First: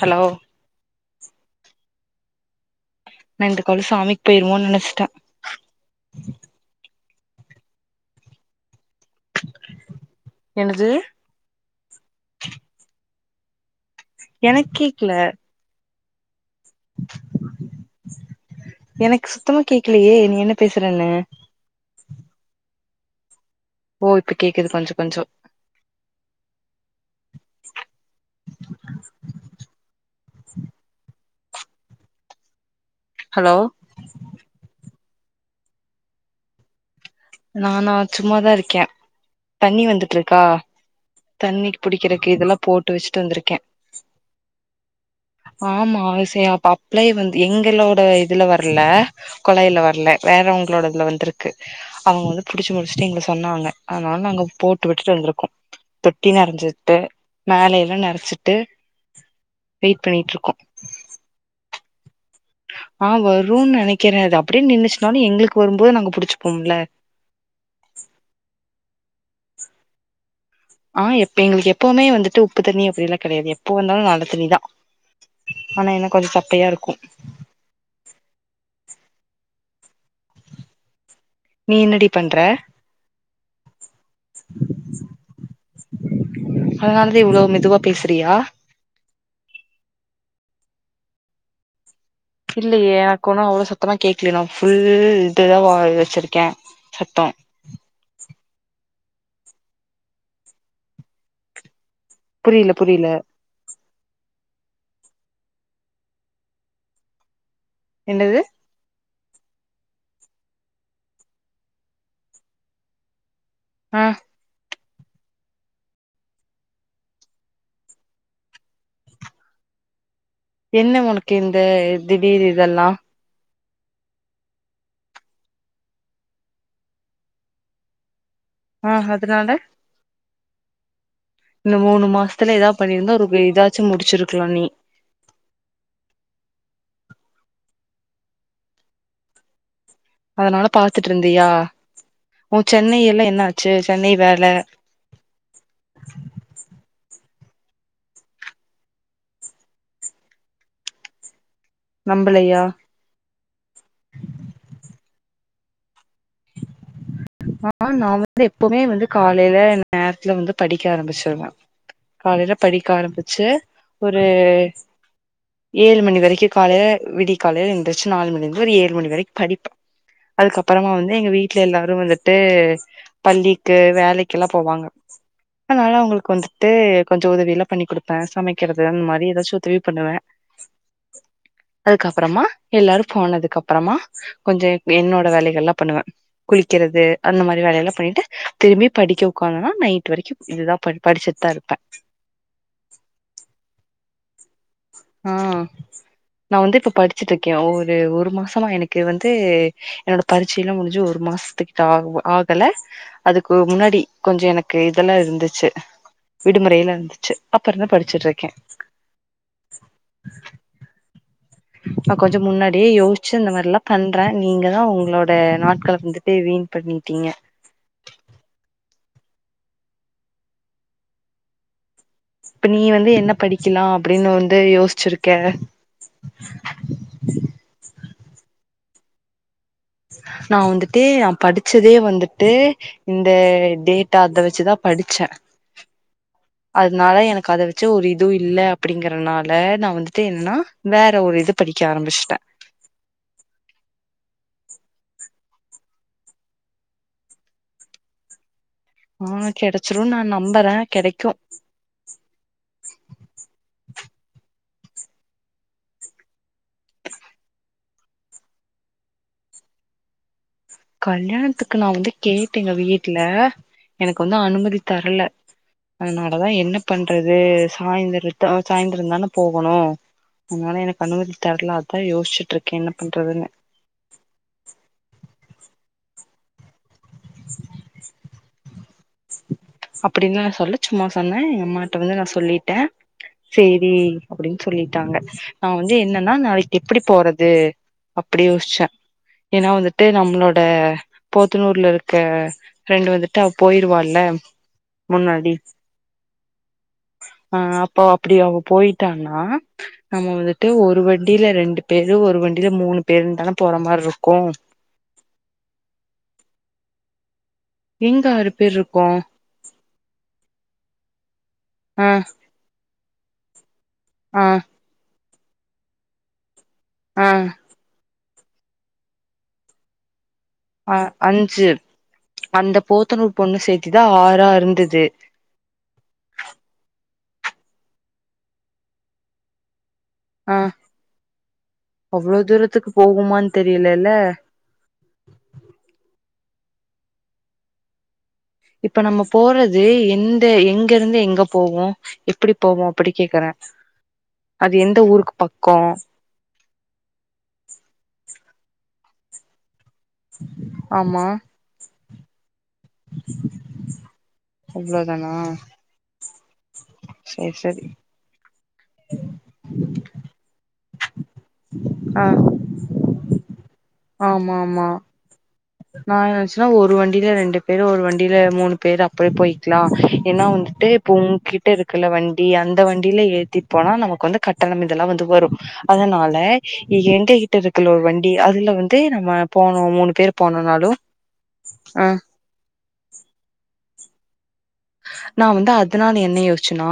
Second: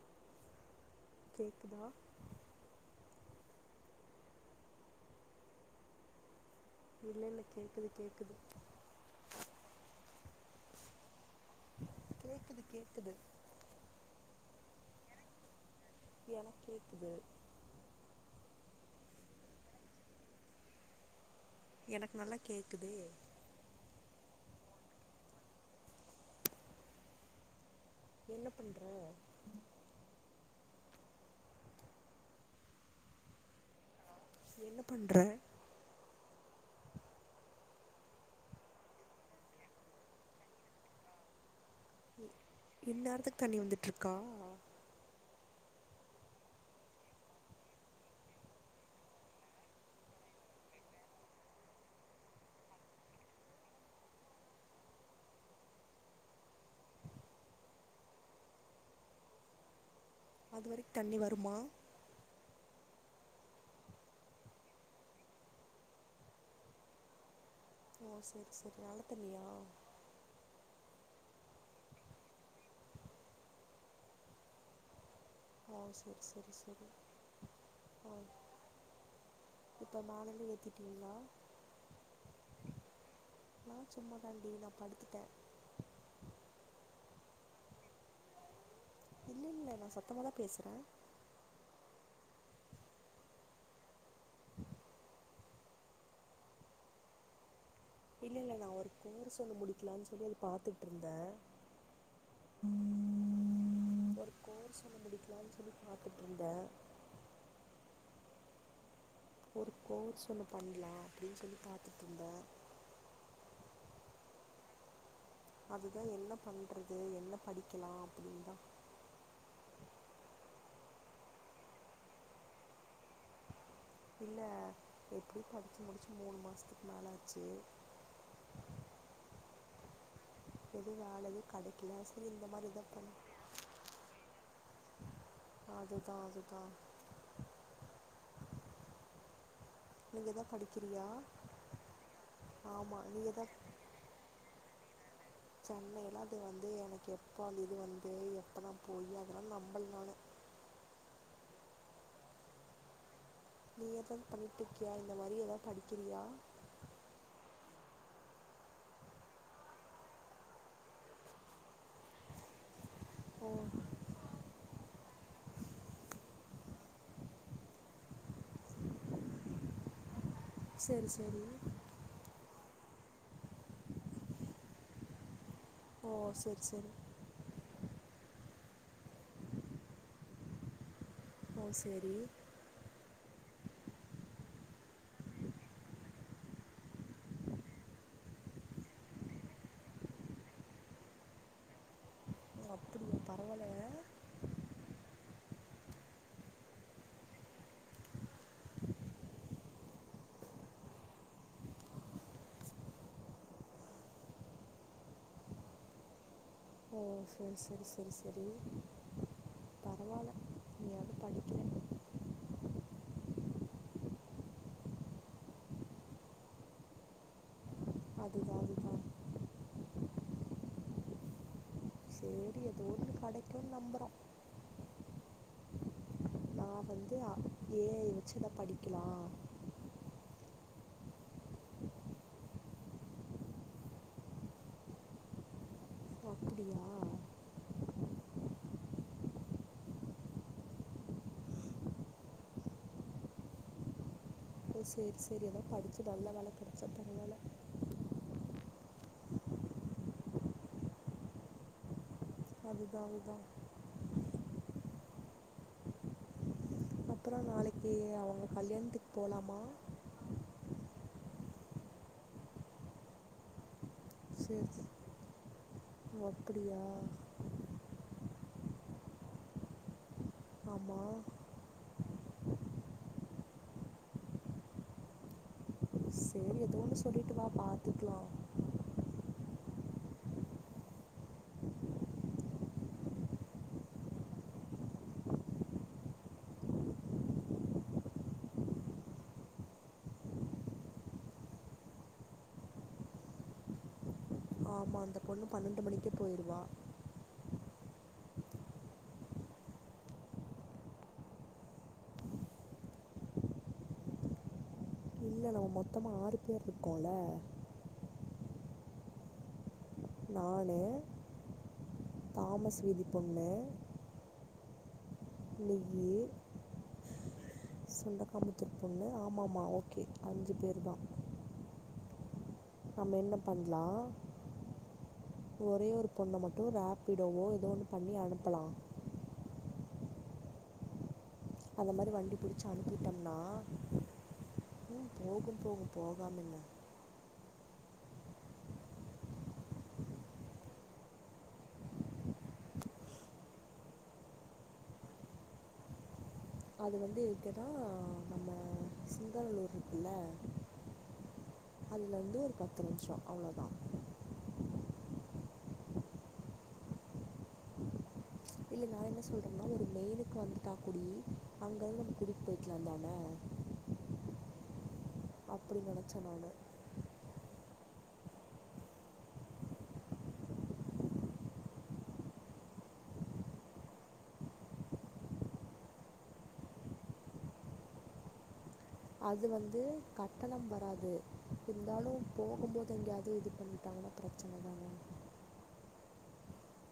Hello கேக்குதா நா இந்த கொல சாமிக்கு போயிருமோனு நெனச்சிட்டே [inaudible] என்னது [inaudible] எனக் கேக்கல [inaudible] எனக் சுத்தமா கேக்கலையே நீ என்ன பேசறன்னு எனக்கு நல்லா கேக்குதே ஓ இப்ப கேக்குது கொஞ்சோ கொஞ்சோ என்ன பண்ற ஹலோ என்ன பண்ற நானா சும்மாதா இருக்கே தண்ணி வந்துட்டு இருக்கா தண்ணி இந்நேரத்துக்கு தண்ணி வந்துட்டு இருக்கா ஆமா அவசியம் அப்ளே வந்து எங்களோட இதுல வர்ல கொலாயில வர்ல வேறவங்களோட இதுல வந்துருக்கு அவங்க வந்து புடிச்சி முடிச்சிட்டு எங்கள சொன்னாங்க அதனால நாங்க போட்டு விட்டுட்டு வந்திருக்கோ தொட்டி நெரஞ்சிட்டு மேல எல்லா நெறச்சிட்டு பண்ணிட்டு இருக்கோ அது வரை தண்ணி வருமா அ வரும்னு நெனைக்கிறே அது அப்டியே நின்னுச்சுனாலு எங்களுக்கு வரும்போது நாங்க புடிச்சு போம்ல ஓ செரி செரி நல்ல தண்ணி யா அ எப்ப எங்களுக்கு எப்வுமே வந்துட்டு உப்பு தண்ணி அப்டிலா கெடையாது எப்ப வந்தாலு‌ நல்ல தண்ணிதா ஓ ஆனா என்ன சரி கொஞ்சோ சரி சப்பையா சரி இருக்கு இப்ப மேலையு ஏத்திட்டிங்களா நீ என்னடி பண்ற சும்மா தான்டி நா படுத்திட்ட அதா இவ்ளோ மெதுவா பேசுறியா இல்ல இல்ல நா சத்தமாதா பேசுற இல்லையே எனக்கு ஒண்ணு அவ்ளோ சத்தமா கேக்கல நா ஃபுல் இதா வெச்சிருக்கே சத்தோ இல்ல இல்ல நா ஒரு கோர்ஸ் ஒன்னு முடிக்கலானு பாத்துட்டு இருந்த புரில புரில முடிக்கலானு சொல்லி பாத்திட்டு இருந்த என்னது ஒரு கோர்ஸ் ஒன்னு பண்ணலானு பாத்துட்டு இருந்த அ அது தா என்ன பண்றது என்ன படிக்கலா அப்டின்னுதா என்ன உனக்கு இந்த திடீர் இதெல்லா எப்டியு படிச்சு முடிச்சு மூணு மாசத்துக்கு மேல ஆச்சு அ அதுனால இப்போ இந்த மூணு மாசத்துல எதா பண்ணு பண்ணியிருந்தா ஒரு இதாச்சு முடிச்சிருக்கலா நீ அ அதுதா அதனால பாத்துட்டு இருந்தியா உன் சென்னை ஆமாம் எல்லா நீங்கள் என்ன ஆச்சு சென்னை வேல சென்னைல்லா அது வந்து எப்ப அந்த இது வந்து நா எப்ப நா போயி அதுலா நம்பள நானு நம்பலையா நீ எதாவ்து பண்ணிட்டு இருக்கிறியா இந்த மாரி எதாவ்து படிக்கிறியா அ நா வந்து எப்புமே வந்து காலையில நேரத்துல வந்து படிக்க ஆரம்பிச்சிருவே காலையில படிக்க ஆரம்பிச்சு ஓ ஒரு ஏழு மணி வரைக்கு காலையில விடி காலைய இருந்திரச்சு நாலு மணி இருந்து ஒரு ஏழு மணி வரைக்கு படிப்ப அதுக்கப்புறமா சரி வந்து எங்க சரி வீட்ல எல்லாரு வந்து ட்டு பள்ளிக்கு வேலைக்குல்லா போவாங்க அதனால ஓ அவங்களுக்கு சரி வந்துட்டு சரி கொஞ்சோ உதவியில்லா பண்ணி குடுப்ப ன் சமைக்கிறது அந்த மாரி எதாச்சு உதவி பண்ணுவே ஓ சரி அதுக்கப்புறமா எல்லாரு போனதுக்கு அப் அப்புறமா கொஞ்சோ என்னோட வேலைகள்லா பண்ணுவே குளிக்கிறது அந்த மாரி வேலையெல்லா பண்ணிட்டு திரும்பி படிக்க உட்காந்தனா நைட் வரைக்கு இதுதா ப படிச்சுட்டு தா இருப்ப ஓ அப்படியா பரவாயில்ல அ நா வந்து இப்ப படிச்சுட்டு இருக்கே ஒரு ஒரு மாசமா எனக்கு வந்து என்னோட பரிட்சையெல்லா முடிஞ்சு ஒரு மாச மாசத்துக்கிட்ட ஆ ஆகல அதுக்கு முன்னாடி கொஞ்சோ எனக்கு இதெல்லா இருந்துச்சு விடுமுறையில ஓ இருந்துச்சு சரி சரி அப்ற்து சரி படிச்சுட்டு சரி இருக்க பரவாயில்ல நீயாவது படிக்கிற ஹ ந கொஞ்ச முன்னாடியே யோசிச்சு இந்த மாதிரில்லா பண்றே நீங்கதா உங்களோட நாட்கள வந்துட்டு வீண் பண்ணிட்டீங்க அதுதா அதுதா சரி இப்ப நீ ஏதோ வந்து ஒன்று என்ன கிடைக்கும்னு படிக்கலா நம்புகிறோம் அப்படின்னு வந்து யோசிச்சிருக்க நான் வந்து ஏ ஐ வச்சு இத படிக்கலா நா வந்துட்டு நா படிச்சதே வந்துட்டு இந்த டேட்டா அத வச்சுதா படிச்ச ஓ அப்படியா அதனால எனக்கு அத வச்சு ஒரு இதுவு இல்ல அப்படிங்கறனால நா வந்துட்டு என்னன்னா வேற ஒரு இது ப எக்க ஆரம்பச்ட்ட ஓ சரி சரி ஏதோ படிச்சு நல்ல வேல கிடைச்சா பரவால ஆ கெடைச்சிரு நா நம்புறே கெடைக்கு அதுதா அதா அப்புற நாளைக்கு அவங்க கல்யாணத்துக்கு போலாமா கல்யாணத்துக்கு நா வந்து கேட்டேங்க வீட்டுல எனக்கு வந்து சரி அனுமதி சரி. தரல ஓ அதனால தா என்ன அப்படியா பண்றது சாய்ந்தர சாய்ந்தரந்தான போகணு அதனால எனக்கு ஆமாம் அனுமதி தரல அதான் யோசிச்சுட்ருக்கே என்ன பண்றதுன்னு சரி ஏதோன்னு சொல்லிட்டு வா பாத்துக்கலா அப்படின்னு நா சொல்ல சும்மா சொன்னே எங்க அம்மாட்ட வந்து நா சொல்லிட்டே சரி அப்படின்னு சொல்லிட்டாங்க நா வந்து என்னன்னா நாளைக்கு எப்டி போறது அப்படி யோசிச்சா ஏன்னா வந்துட்டு நம்மளோட போத்தனூர்ல இருக்க ரெண்டு வந்துட்டு அவ போயி வால ஆமாம் அந்த பொண்ணு பன்னெண்டு மணிக்கு போயிருவா ஆ அப்போ அப்படி அவ போயிட்டானா நம்ம வந்துட்டு ஒரு வண்டியில ரெண்டு பேரு ஒரு வண் வண்டியில மூணு பேருந்தான போற மாரி இருக்கு இல்ல நம்ம மொத்தமா ஆறு பேர் இருக்கோல்ல எங்க ஆறு பேர் இருக்கோ நானு ஆ தாமஸ் வீதி பொண்ணு ஆ நிய்யி ஆ ண்டக்கம்பத்திரு பொண்ணு ஆமாமா ஓகே அஞ்சு பேர் அ தான் அஞ்சு அந்த நம்ம போத்தனூர் என்ன பொண்ணு பண்ணலாம் சேத்திதா ஆறா இருந்தது ப்படுவோ ஏதோன்னு பண்ணி அனுப்பலா அ அந்த மாதிரி வண்டி அவ்ளோ பிடிச்சி தூரத்துக்கு அனுப்பிட்டோம்னா போகுமான் தெரியலல்ல ம் போகும் போகு போகாம எங்க இப்ப நம்ம போறது எந்த எங்கருந்து எங்க போவோ எப்டி போவோ அப்படி கேக்கற அது எந்த ஊருக்கு பக்கோ அது வந்து இருக்குன்னா நம்ம சிங்களலூர் ஆம்மா தெரிம்ச்சோ அவ்வளோதா அவ்ளோ தானா சரி சரி இல்ல நா என்ன சொல்றேனா ஒரு மெயிலுக்கு வந்துட்டாக்குடி அங்கந்து நம்ம ஆ கூடிட்டு போய்க்கலா தான ஆமா ஆமா நா நினச்சேன் என்ன நான் நெனைச்சுன்னா ஒரு வண்டியில ரெண்டு பேரு ஒரு வண்டில மூணு பேரு அப்படியே போயிக்லா ஏன்னா வந்துட்டு இப்ப உங்கிட்ட இருக்குல வண்டி அந்த வண்டியில ஏத்தி போனா நமக்கு வந்து கட்டணம் இதெல்லாம் வந்து வரும் அதனால எங்க கிட்ட இருக்கல ஒரு வண்டி அதுல வந்து நம்ம அது வந்து போனோம் மூணு பேரு கட்டணம் வராது இருந்தாலு போகும்போது எங்கேயாவது இது பண்ணிட்டாங்கன்னா பிரச்சன தான் [inaudible] நா வந்து அதனால என்ன யோசிச்சன்னா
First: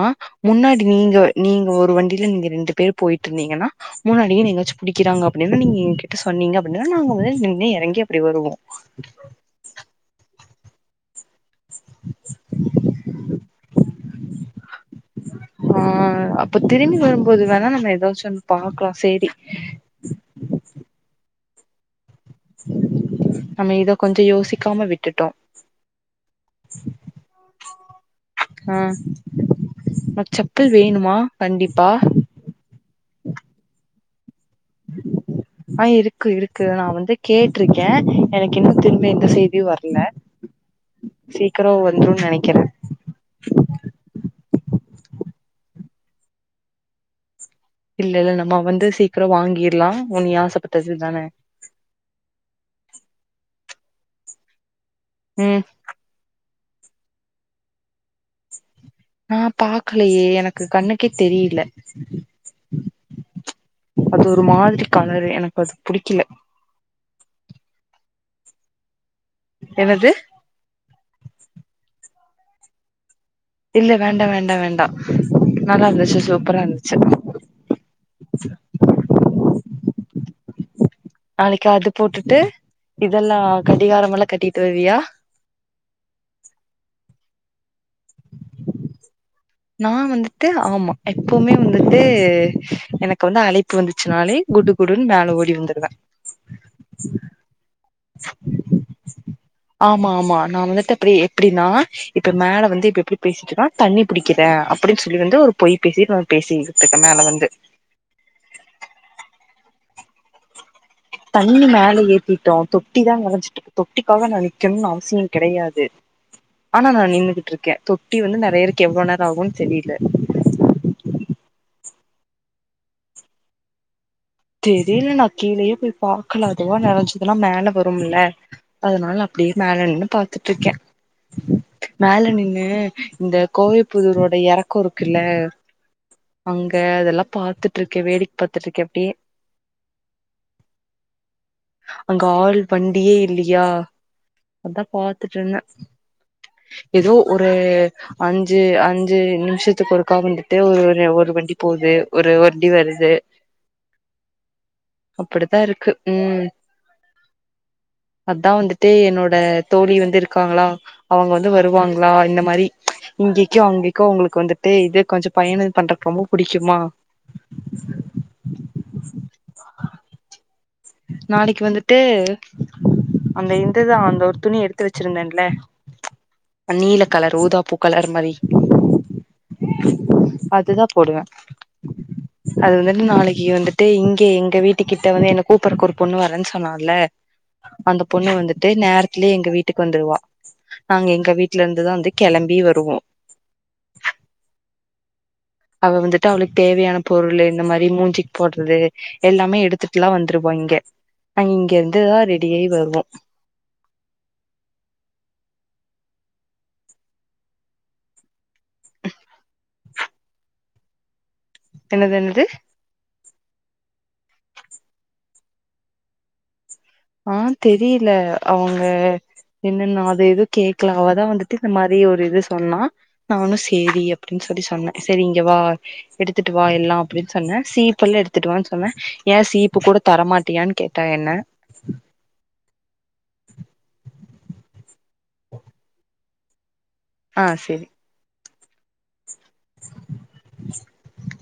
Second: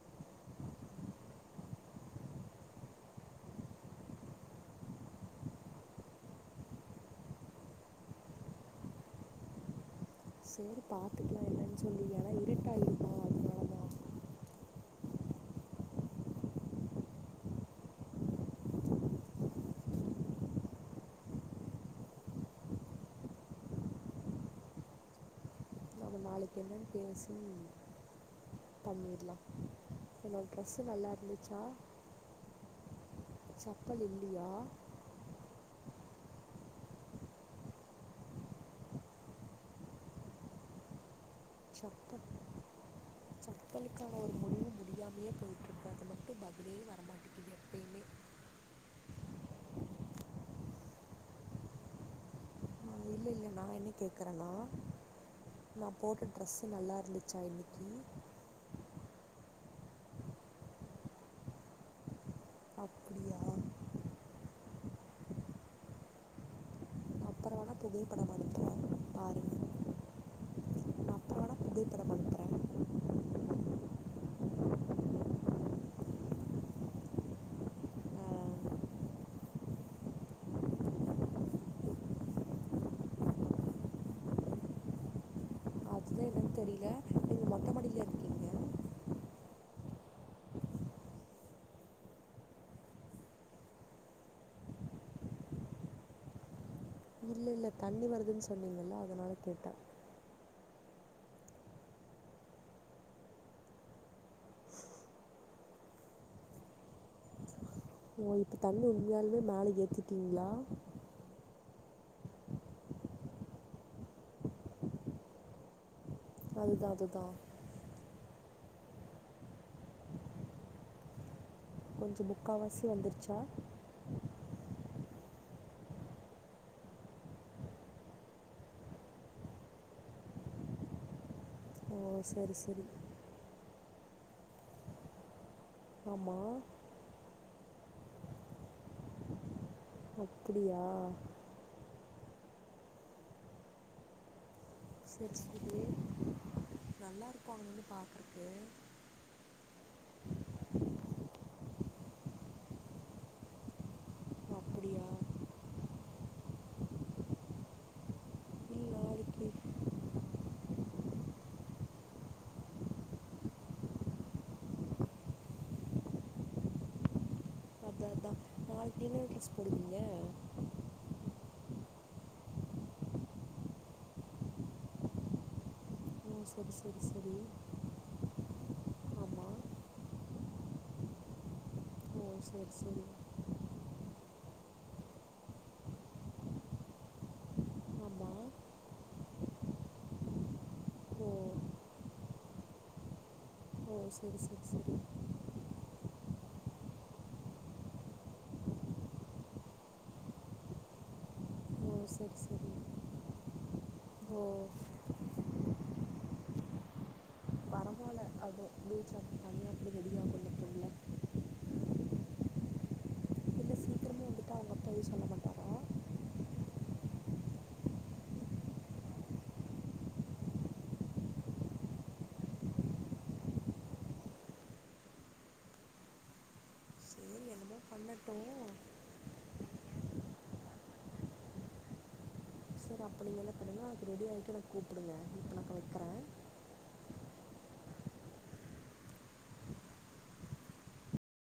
முன்னாடி நீங்க நீங்க ஒரு வண்டில நீங்க ரெண்டு பேர் போய்ட்டு இருங் ங்கனா முன்னாடியே எங்கயாச்சு புடிக்கிராங்க அப்டினு நீங் எங்கிட்ட சொன்னீங்க அப்டினா நாங்க வந்து நின்னு எறங்கி அப்டி வரு வோம் பாத்துக்கலா இல்லனு சொல்லி ஏன்னா இருட்டாயிருக்கு அதனால தா [inaudible] ஆ அப்ப திரும்பி வரும்போது வேணா நம்ம ஏதாச்சு ஒன்னு பாக்கலா சேரி [inaudible] நம்ம இத கொஞ்ச யோசிக்காம விட்டுட்டோ நாங்க நாளைக்கு என்னன்னு பேசு ஆ உ என்னோடய செப்பல் ட்ரெஸ்ஸு வேணுமா கண்டிப்பா சப்பல் இல்லியா [inaudible] ஆ இருக்கு இருக்கு நா வந்து கேட்டிருக்க எனக்கு இன்னு திரும்பி எந்த செய்தியு வர்ல சீக்கிர வந்துரு செப்பல் நெனைக்கிற முயாமையே போயிடுருக்கு அதை மட்டும் பதிலே வரமாட்டேங்கிது இல்ல இல்ல நம்ம வந்து சீக்கிர வாங்கிரலா நீ ஆசப்பட்டது தான [inaudible] இல்ல நா என்ன கேக்குறன்னா ம் நா போட்ட ட்ரெஸ் நல்லா இருந்துச்சா இன்னிக்கி நா பாக்கலையே எனக்கு கண்ணுக்கே தெரியல அப்படியா அது ஒரு மாதிரி கலரு எனக்கு அது புடிக்கல நான் அப்புறம் வேணால் புகைப்படம் அனுப்புகிறேன் பாருங்கள் என்னது நான் அப்புறம் வேணால் புகைப்படம் அனுப்புகிறேன் இல்ல வேண்டா வேண்டா வேண்டா நல்லா டிரஸ் சூப்பரா இருந்துச்சு [inaudible] நாளைக்கு அது போட்டுட்டு இதெல்லா கடிகாரமலா கட்டிட்டு வருவீயா அதா என்னனு தெரியல நீங்கள் மொட்டை மாடியில் இருக்கீங்க [inaudible] நா வந்துட்டு ஆமா எப்பவுமே வந்துட்டு எனக்கு வந்து அழைப்பு வந்துச்சுனாலே குடு குடுன்னு மேல ஓடி வந்துருவ இல்ல இல்ல தண்ணி வருதுன் சொன்னீங்கல்ல அதனால கேட்ட இப்ப எப்டினா இப்ப மேல வந்து இப்ப எப்டி பேசிட்டுற்க தண்ணி புடிக்கிற அப்டின்னு சொல்லி வந்து ஒரு பொய் பே பேசி பேசித்துக்க மேல வந்து ஓ இப்ப தண்ணி உண்மையாலுமே மேல எத்திட்டீங்களா தண்ணி மேல ஏத்திட்டோ தொட்டி தா நெறைஞ்சுட்டு இருக்கு தொட்டிக்காக நா நிக்கணுன்னு அவசியோ கெடையாது ஆனா அதுதான் நா அதுதான் நின்னுகிட்டு இருக்கே தொட்டி வந்து நெ நிறையருக்கு எவ்ளோ நேரோ ஆகுனு தெரியல கொஞ்ச முக்காவாசி வந்துருச்சா தெரியல நா கீழேயே போய் பாக்கல அதுவா நெறைஞ்சுதுனா மேல வரும்ல அதனால அப்டியே மேல நின்னு பாத்துட்டுருக்க ஓ மேல சரி நின்னு சரி இந்த கோவைப்புதூரோட எறக்கோ இருக்குல்ல ஆமாம் அங்க அதெல்லா பாத்துட்டு இருக்க வேடிக்க பாத்துட்டு இருக்க அப்டியே அப்டியா அங்க ஆள் வண்டியே இல்லியா அதா சரி பாத்துட்டு இருந்த சரி ஏதோ நல்லா ஒரு இருக்கும் அங்கே நின்று பார்க்குறக்கு அஞ்சு அஞ்சு நிமிஷத்துக்கு ஒருக்கா வந்துட்டு ஒரு ஒரு வண்டி போது ஒரு ஒரு வண்டி வருது அப்படியா அப்டித்தா இருக்கு ம் அதா இல்லை வந்துட்டு என்னோட நாளைக்கு தோழி வந்து இருக்காங்களா அவுங்க வந்து வருவாங்களா இந்த மாரி இங்கேக்கோ அங்கேக்கோ உங்குளுக்கு வந்துட்டு இது கொஞ்ச பயண பண்றக்கு ரொம்ப புடிக்குமா அத அத அ ட்ரெஸ் போடுவீங்க நாளைக்கு வந்துட்டு அந்த இந்துதா அந்த ஒரு துணி எடுத்து வச்சிருந்தேன்ல ஓ சரி சரி நீல சரி கலர் ஊதா பூ கலர் மாரி ஆமாம் அதுதா போடுவே ஓ சரி அது வந் சரி நாளைக்கு வந்துட்டு இங்க எங்க வீட்டு கிட்ட வந்து எனக் கூப்புறக்கு ஒரு பொண்ணு வரேன் சொன்னால அந்த பொண்ணு ஆமாம் வந்துட்டு நேரத்லயே எங்க வீட்டுக்கு வந்துருவா நாங்க ஓ எங்க வீட்டுலேந்துதா வந்து கிளம்பி வருவோ ஓ செரி செரி செரி அவ வந்துட்டு அவளுக்கு தேவையான பொருளு இந்த மாரி மூஞ்சிக்கு போட்றது எல்லாமே எடுத்துட்லா வந்துருவா இங்க நாங்க ஓ இங்கருந்துதா சரி ரெடியாயி சரி வருவோ ஓ பரவாயில்ல அது ப்ளூ ஜாக்கெட் அது எப்டி ரெடி ஆகும் தெரில என்னதென்னது இல்லை சீக்கிரமே வந்துட்டு அவங்க அப்பா எதுவும் சொல்ல மாட்டாரா ஆ தெரில அவுங்க இன்னு நா அதெதுவு கேக்கல அவதா வந்துட்டு இந்த மாரி ஒரு இது சொன்னா நானு சேரி அப்டி சொல்லி சொன்ன செரி இங்க வா எடுத்துட்டு வா எல்லா அப்டின் சரி சொன்னே என்னமோ சீப்புல்லா பண்ணட்டும் எடுத்துட்டுவான் சொன்னே ஏ சீப்பு கூட தரமாட்டியான் கேட்டா என்ன செரி அப்ப நீங்கென்ன பண்ணுங்க அப் ரெடி ஆயிட்டு என்ன கூப்புடுங்க ஆ செரி